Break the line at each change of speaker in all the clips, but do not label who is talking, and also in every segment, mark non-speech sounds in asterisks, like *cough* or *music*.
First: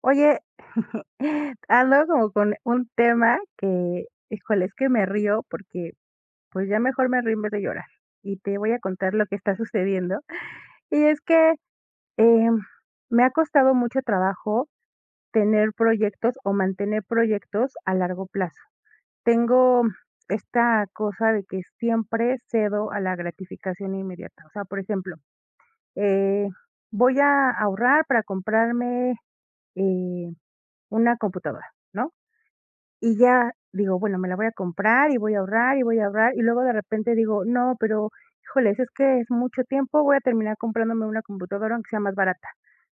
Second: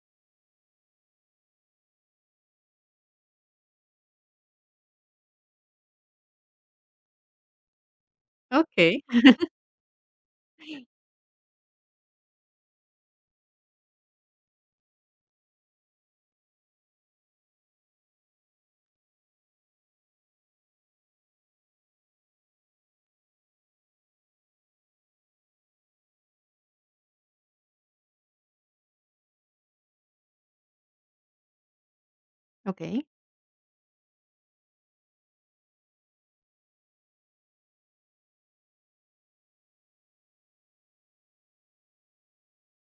Oye, *laughs* ando como con un tema que, híjole, es que me río porque pues ya mejor me río en vez de llorar. Y te voy a
Okey.
contar lo que está sucediendo. Y es que em, me ha costado mucho trabajo tener proyectos o mantener proyectos a largo plazo. Tengo esta cosa de que siempre cedo a la gratificación inmediata. O sea, por ejemplo, eh, voy a ahorrar para comprarme eh, una computadora, ¿no?
Okey.
Y ya digo, bueno, me la voy a comprar y voy a ahorrar y voy a ahorrar, y luego de repente digo, no, pero híjoles, es que es mucho tiempo, voy a terminar comprándome una computadora aunque sea más barata.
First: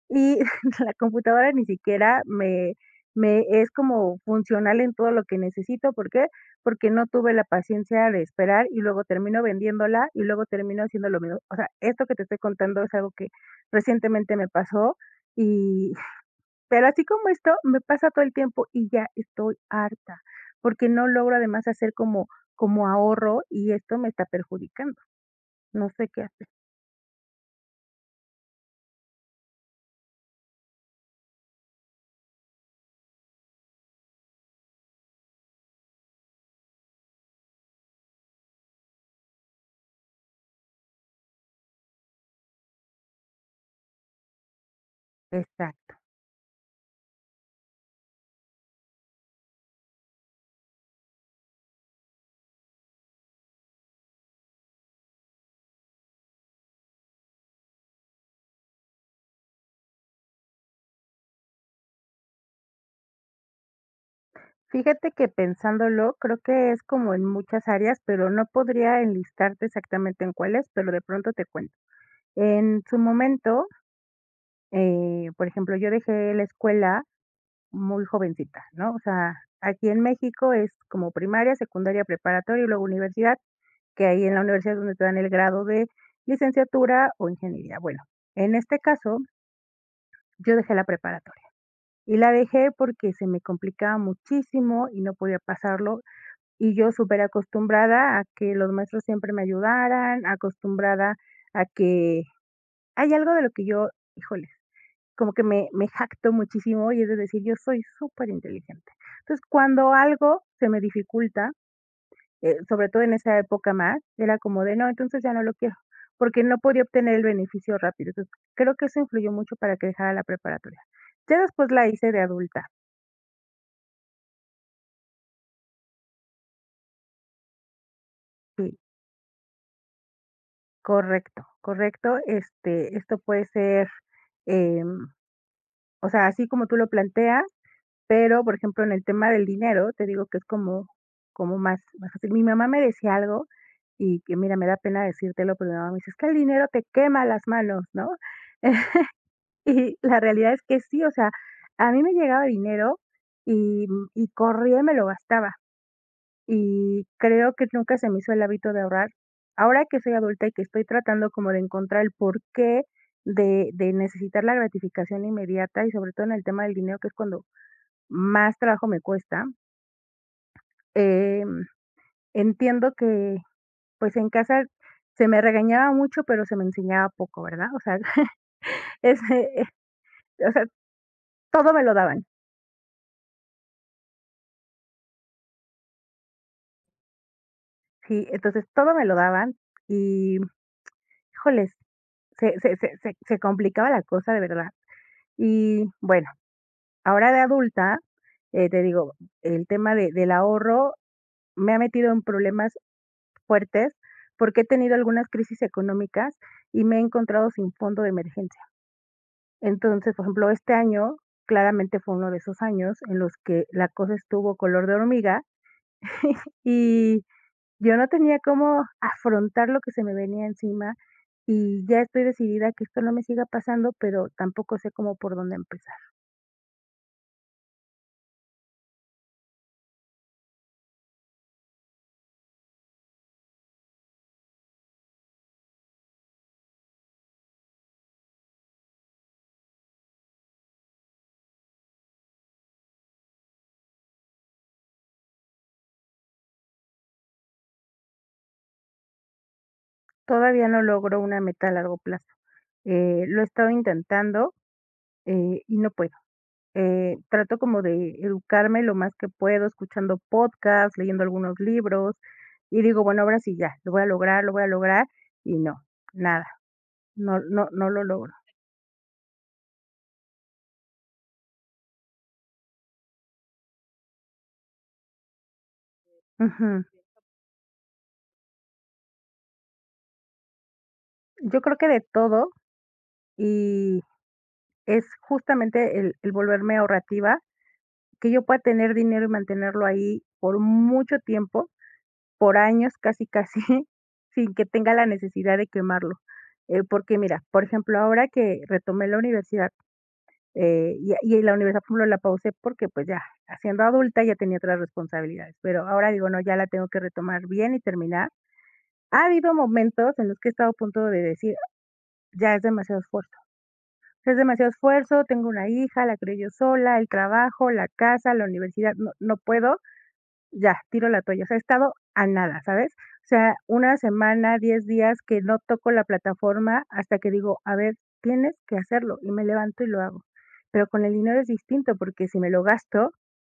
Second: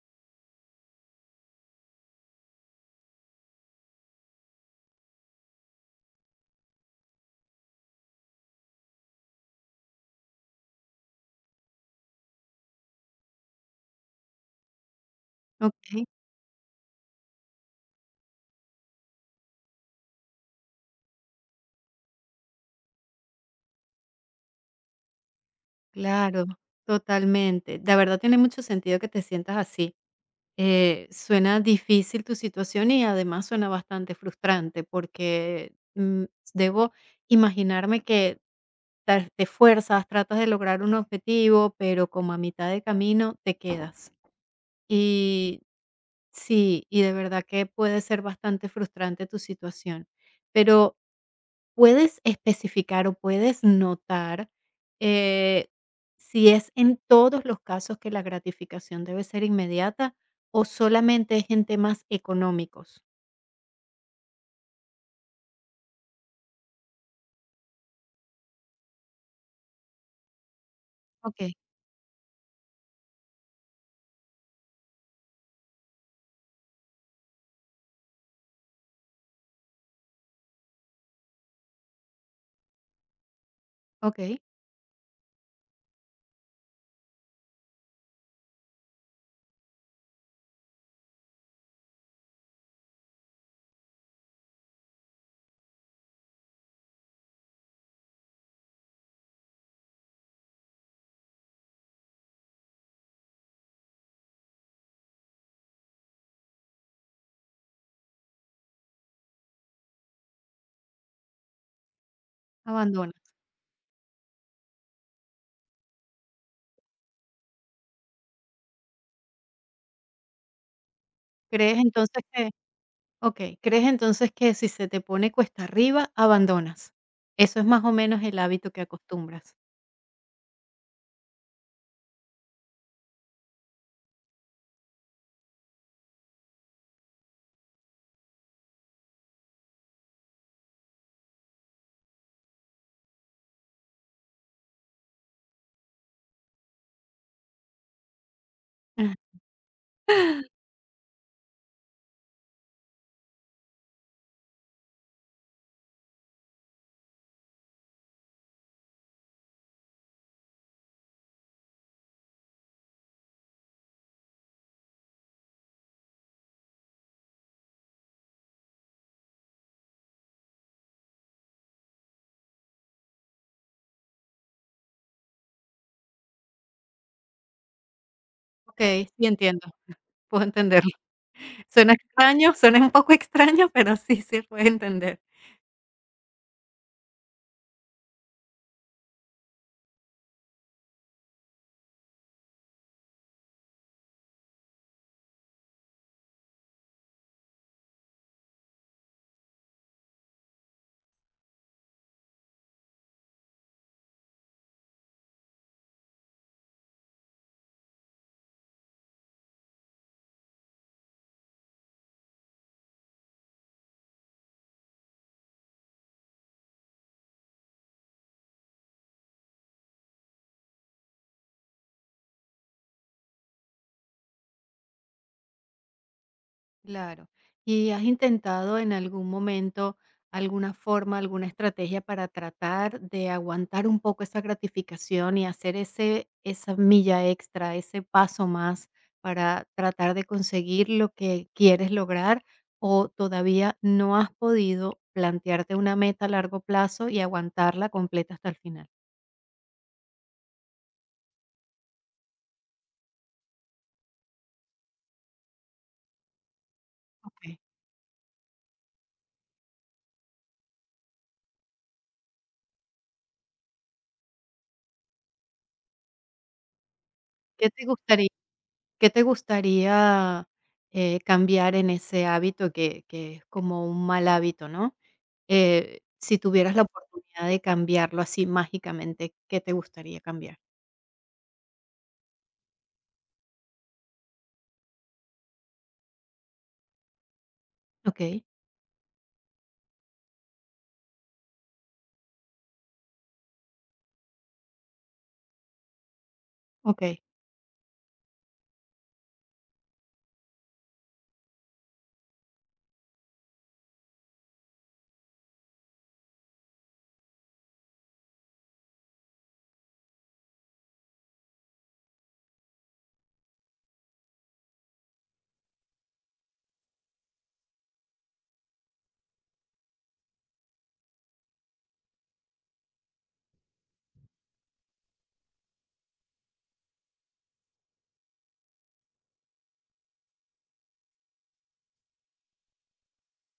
Y *laughs* la computadora ni siquiera me es como funcional en todo lo que necesito. ¿Por qué? Porque no tuve la paciencia de esperar y luego termino vendiéndola y luego termino haciendo lo mismo. O sea, esto que te estoy contando es algo que recientemente me pasó y
Okey,
pero así como esto, me pasa todo el tiempo y ya estoy harta, porque no logro además hacer como ahorro y esto me está perjudicando. No sé qué
claro,
hacer.
totalmente. La verdad tiene mucho sentido que te sientas así. Suena difícil tu situación y además suena bastante frustrante porque, debo imaginarme que ta te esfuerzas, tratas de lograr un objetivo, pero como a mitad de camino te quedas. Y
Exacto.
sí, y de verdad que puede ser bastante frustrante tu situación. Pero, puedes especificar o puedes notar, eh, si es en todos los casos que la gratificación debe ser inmediata o solamente es en temas económicos.
Fíjate que pensándolo, creo que es como en muchas áreas, pero no podría enlistarte exactamente en cuáles, pero de pronto te
Okey,
cuento. En su momento, por ejemplo, yo dejé la escuela muy jovencita, ¿no? O sea, aquí en México es como primaria, secundaria, preparatoria y luego universidad, que ahí en
okey,
la universidad donde te dan el grado de licenciatura o ingeniería. Bueno, en este caso, yo dejé la preparatoria y la dejé porque se me complicaba muchísimo y no podía pasarlo. Y yo súper acostumbrada a que los maestros siempre me ayudaran, acostumbrada a que hay algo de lo que yo, híjole, como que me jacto muchísimo y es de decir, yo soy súper inteligente. Entonces, cuando algo se me dificulta, sobre todo en
abandonas.
esa época más, era como de: "No, entonces ya no lo quiero", porque no podía obtener el beneficio rápido. Entonces, creo que eso influyó mucho para que dejara la preparatoria. Ya después
¿Crees
la hice de
entonces que?
adulta.
Okey, ¿crees entonces que si se te pone cuesta arriba, abandonas? Eso es más o menos el hábito
Sí,
que acostumbras.
correcto, correcto. Este, esto puede ser, em, o sea, así como tú lo planteas, pero, por ejemplo, en el tema del dinero, te digo que es como como más fácil. Mi mamá me decía algo y que mira, me da pena decírtelo, pero mi mamá me dice: "Es que el dinero te quema las manos", ¿no? *laughs*
Ah,
Y la realidad es que sí, o sea, a mí me llegaba dinero y corría y me lo gastaba. Y creo que nunca se me hizo el hábito de ahorrar. Ahora que soy adulta y que estoy tratando como de encontrar el porqué de necesitar la gratificación inmediata y sobre todo en el tema del dinero, que es cuando más trabajo me cuesta, em, entiendo que pues en casa se me regañaba mucho, pero se me enseñaba poco, ¿verdad? O sea, *laughs*
okey, sí
ese, eh,
entiendo, puedo
o sea,
entenderlo. *laughs*
todo me lo
Suena
daban.
extraño, suena un poco extraño, pero sí se puede entender.
Sí, entonces todo me lo daban y, híjoles, se complicaba la cosa de verdad. Y bueno, ahora de adulta, te digo, el tema de del ahorro me ha metido en problemas fuertes, porque he tenido algunas crisis económicas y me he encontrado sin fondo de emergencia. Entonces, por ejemplo, este año claramente fue uno de esos años en los que la cosa estuvo color de hormiga y yo no tenía cómo afrontar lo que se me venía encima y ya estoy decidida a que esto no me siga pasando, pero tampoco sé cómo por dónde empezar.
Claro. ¿Y has intentado en algún momento alguna forma, alguna estrategia para tratar de aguantar un poco esa gratificación y hacer ese, esa milla extra, ese paso más para tratar de conseguir lo que quieres lograr? ¿O todavía no has podido plantearte una meta a largo plazo y aguantarla completa hasta el final?
Todavía no logro una meta a largo plazo. Lo he estado intentando y no puedo.
Okay.
Trato como de educarme lo más que puedo, escuchando podcasts, leyendo algunos libros y digo, bueno, ahora sí ya, lo voy a lograr, lo voy a lograr y no, nada, no, no,
¿Qué te
no lo
gustaría,
logro.
qué te gustaría cambiar en ese hábito que es como un mal hábito, ¿no? Si tuvieras la
Ujú.
oportunidad de cambiarlo así mágicamente, ¿qué te gustaría cambiar?
Yo creo que de todo es justamente el volverme ahorrativa, que
Okey,
yo pueda tener dinero y mantenerlo ahí por mucho tiempo, por años, casi, casi, *laughs* sin que tenga la necesidad de quemarlo. Porque
okey.
mira, por ejemplo, ahora que retomé la universidad, y la universidad, por ejemplo, la pausé porque, pues, ya siendo adulta ya tenía otras responsabilidades, pero ahora digo: "No, ya la tengo que retomar bien y terminar". Ha habido momentos en los que he estado a punto de decir: "Ya es demasiado esfuerzo". Es demasiado esfuerzo, tengo una hija, la crié yo sola, el trabajo, la casa, la universidad, no puedo, ya, tiro la toalla. O sea, he estado a nada, ¿sabes? O sea, una semana, 10 días que no toco la plataforma hasta que digo, a ver, tienes que hacerlo y me levanto y lo hago. Pero con el dinero es distinto porque si me lo gasto,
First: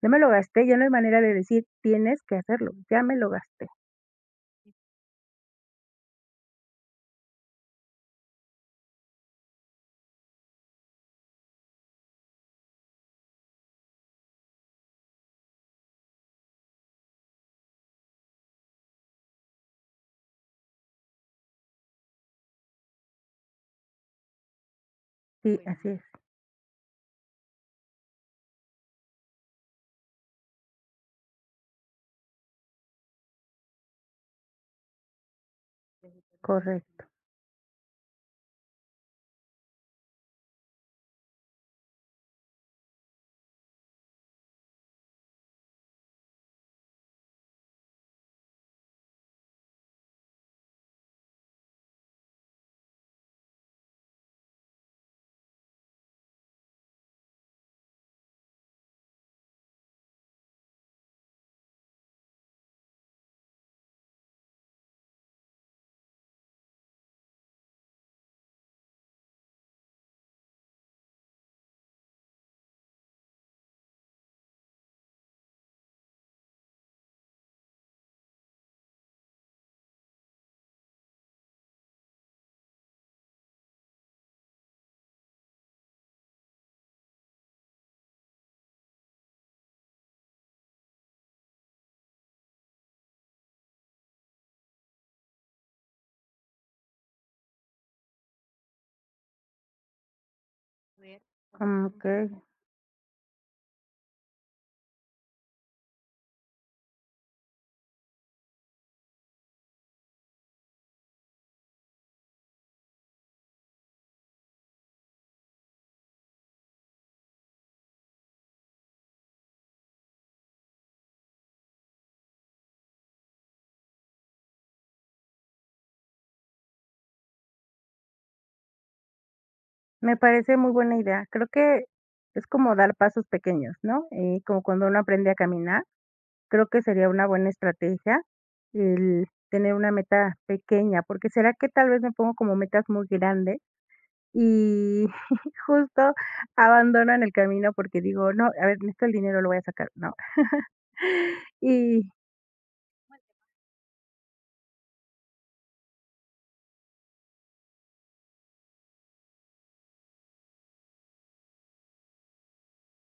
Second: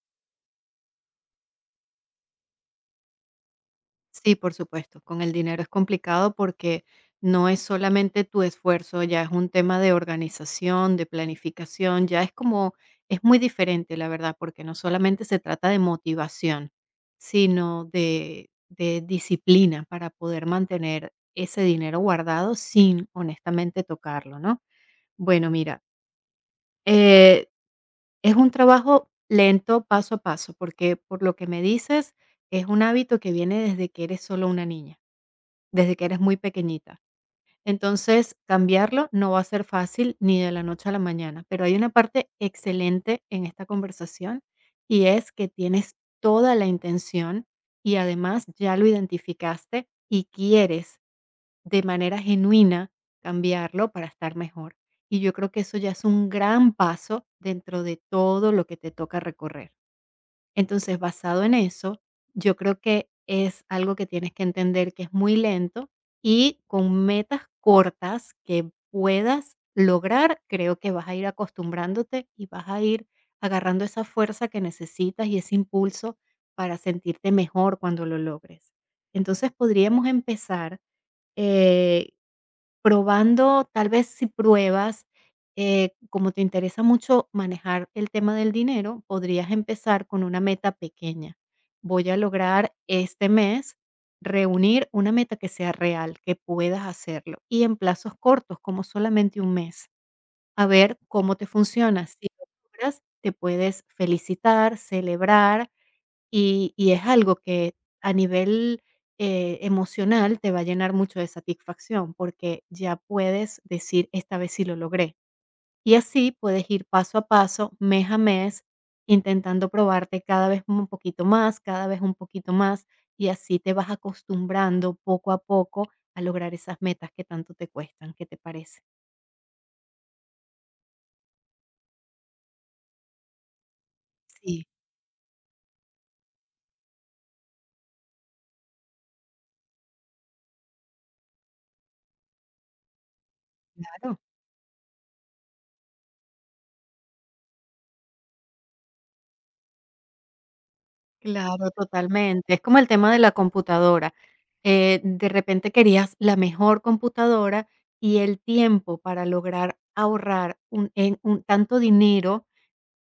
ya me lo gasté, ya no hay manera de decir, tienes que hacerlo, ya me lo gasté.
Sí, por supuesto, con el dinero es complicado porque no es solamente tu esfuerzo, ya es un tema de organización, de planificación, ya es como es muy diferente, la verdad, porque no solamente se trata de motivación, sino de disciplina para poder mantener ese dinero guardado sin honestamente tocarlo, ¿no? Bueno,
Sí, bueno,
mira,
así es,
eh es un trabajo lento, paso a paso, porque por lo que me dices, es un hábito que viene desde que eres solo una niña, desde que eres muy pequeñita.
correcto.
Entonces, cambiarlo no va a ser fácil ni de la noche a la mañana, pero hay una parte excelente en esta conversación y es que tienes toda la intención y además ya lo identificaste y quieres de manera genuina cambiarlo para estar mejor. Y yo creo que eso ya es un gran paso dentro de todo lo que te toca recorrer. Entonces, basado en eso, yo creo que es algo que tienes que entender que es muy lento y con metas cortas que puedas lograr, creo que vas a ir acostumbrándote y vas a ir agarrando esa fuerza que necesitas y ese impulso para sentirte mejor cuando lo logres. Entonces podríamos empezar eh, Probando, tal vez si pruebas, como te interesa mucho manejar el tema del dinero, podrías empezar con una meta pequeña. Voy a lograr este mes reunir una meta que sea real, que puedas hacerlo y en plazos cortos, como solamente un mes. A ver cómo te
Mm, ok.
funciona. Si lo logras, te puedes felicitar, celebrar y es algo que a nivel, emocional te va a llenar mucho de satisfacción, porque ya puedes decir: "Esta vez sí lo logré". Y así puedes ir paso a paso, mes a mes, intentando probarte cada vez un poquito más, cada vez un poquito más, y así te vas acostumbrando poco a poco a lograr esas metas que tanto te cuestan. ¿Qué te parece?
Me parece muy buena idea. Creo que es como dar pasos pequeños, ¿no? Como
Sí,
cuando uno aprende a caminar, creo que sería una buena estrategia el tener una meta pequeña, porque será que tal vez me pongo como metas muy grandes
claro.
y *laughs* justo abandono en el camino porque digo, no, a ver, necesito el dinero, lo voy a sacar, ¿no?
Claro,
Y
totalmente. Es como el tema de la computadora. De repente querías la mejor computadora y el tiempo para lograr ahorrar un en un tanto dinero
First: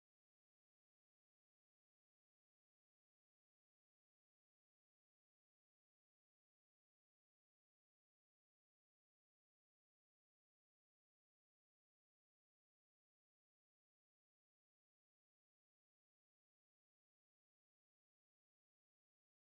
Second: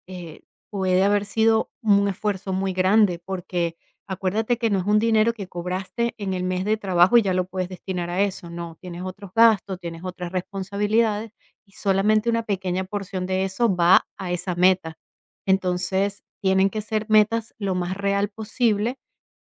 eh, puede haber sido un esfuerzo muy grande, porque acuérdate que no es un dinero que cobraste en el mes de trabajo y ya lo puedes destinar a eso, no, tienes otros gastos, tienes otras responsabilidades y solamente una pequeña porción de eso va a esa meta. Entonces, tienen que ser metas lo más real posible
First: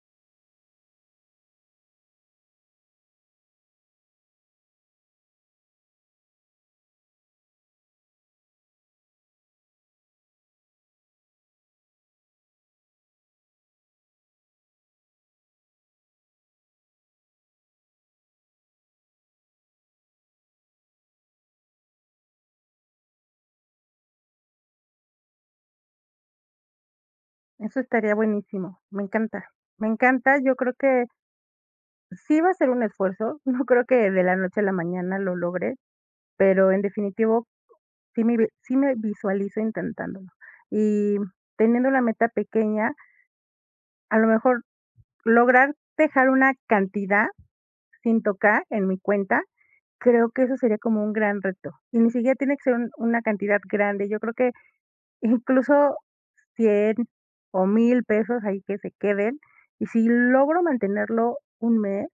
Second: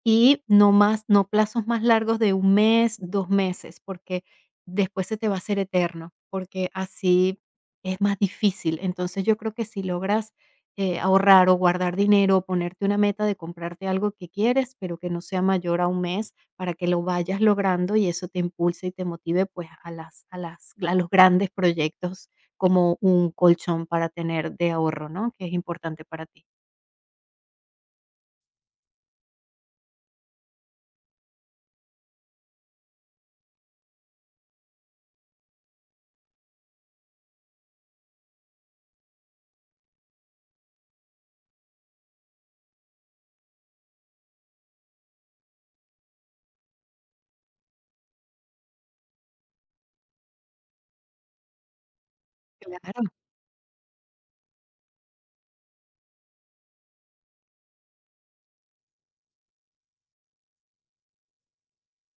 y no más, no plazos más largos de un mes, 2 meses, porque después se te va a hacer eterno, porque así es más difícil. Entonces, yo creo que si logras, ahorrar o guardar dinero, o ponerte una meta de comprarte algo que quieres, pero que no sea mayor a un mes, para que lo vayas logrando y eso te impulse y te motive, pues, a los grandes proyectos como un colchón para tener de ahorro, ¿no? Que es importante para ti.
eso estaría buenísimo, me encanta, yo creo que sí va a ser un esfuerzo, *laughs* no creo que de la noche a la mañana lo logre, pero en definitivo Sí me vi sí me visualizo intentándolo. Y teniendo la meta pequeña, a lo mejor lograr dejar una cantidad sin tocar en mi cuenta, creo que eso sería como un gran reto. Y ni siquiera tiene que ser un
Claro,
una cantidad grande. Yo creo que incluso 100 o 1,000 pesos ahí que se queden, y si logro mantenerlo un mes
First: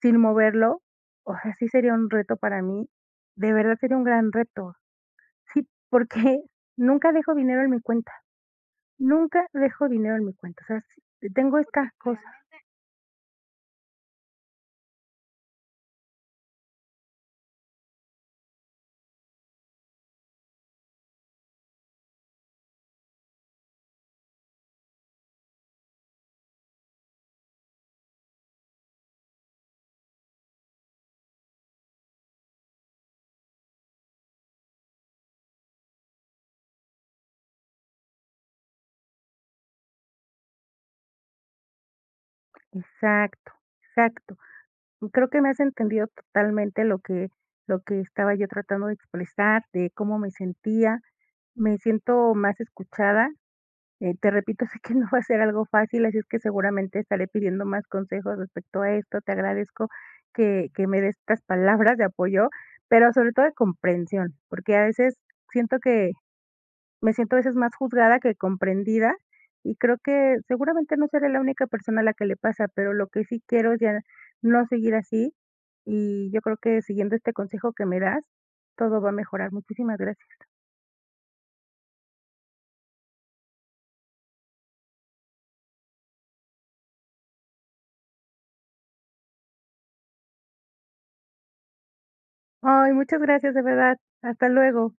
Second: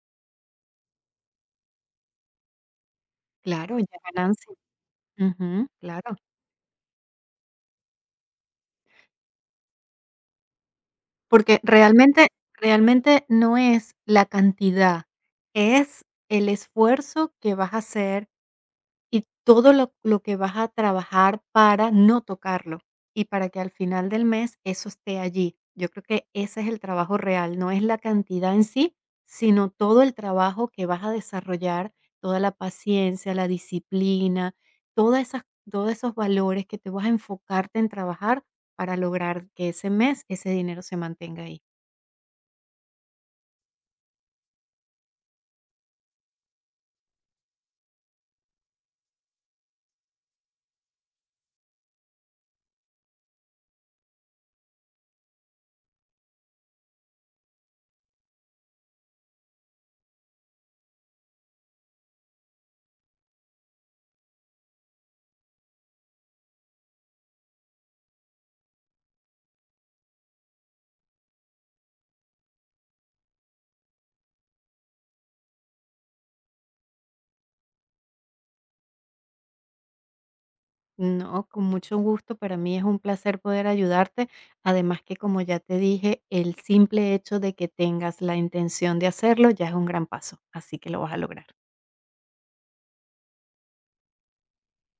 sin moverlo, o sea, sí sería un reto para mí. De verdad
claro, ya
sería un gran
ganancia.
reto. Sí,
Ujú, claro.
porque *laughs* nunca dejo dinero en mi cuenta. Nunca dejo dinero en mi cuenta, o sea, sí tengo
Porque
estas cosas.
realmente no es la cantidad, es el esfuerzo que vas a hacer y todo lo que vas a trabajar para no tocarlo y para que al final del mes eso esté allí. Yo creo que ese es el trabajo real, no es la cantidad en sí, sino todo el trabajo que vas a desarrollar, toda la paciencia, la disciplina, todas esas todos esos valores que te vas a enfocarte en trabajar para lograr que ese mes ese dinero se mantenga ahí.
Bloquear. Exacto, exacto. Y creo que me has entendido totalmente lo que estaba yo tratando de expresar, de cómo me sentía. Me siento más escuchada. Te repito, *laughs* sé que no va a ser algo fácil, así es que seguramente estaré pidiendo más consejos respecto a esto. Te agradezco que me des estas palabras de apoyo, pero sobre todo de comprensión, porque a veces siento que me siento a veces más juzgada que comprendida, y creo que seguramente no seré la única persona a la que le pasa, pero lo que sí quiero es ya no seguir así, y yo creo que siguiendo este consejo que me das, todo va a mejorar. Muchísimas gracias.
No, con mucho gusto. Para mí es un placer poder ayudarte. Además que, como ya te dije, el simple hecho de que tengas la intención de hacerlo ya es un gran paso, así que lo vas a lograr.
Ay, muchas gracias, de verdad. Hasta luego.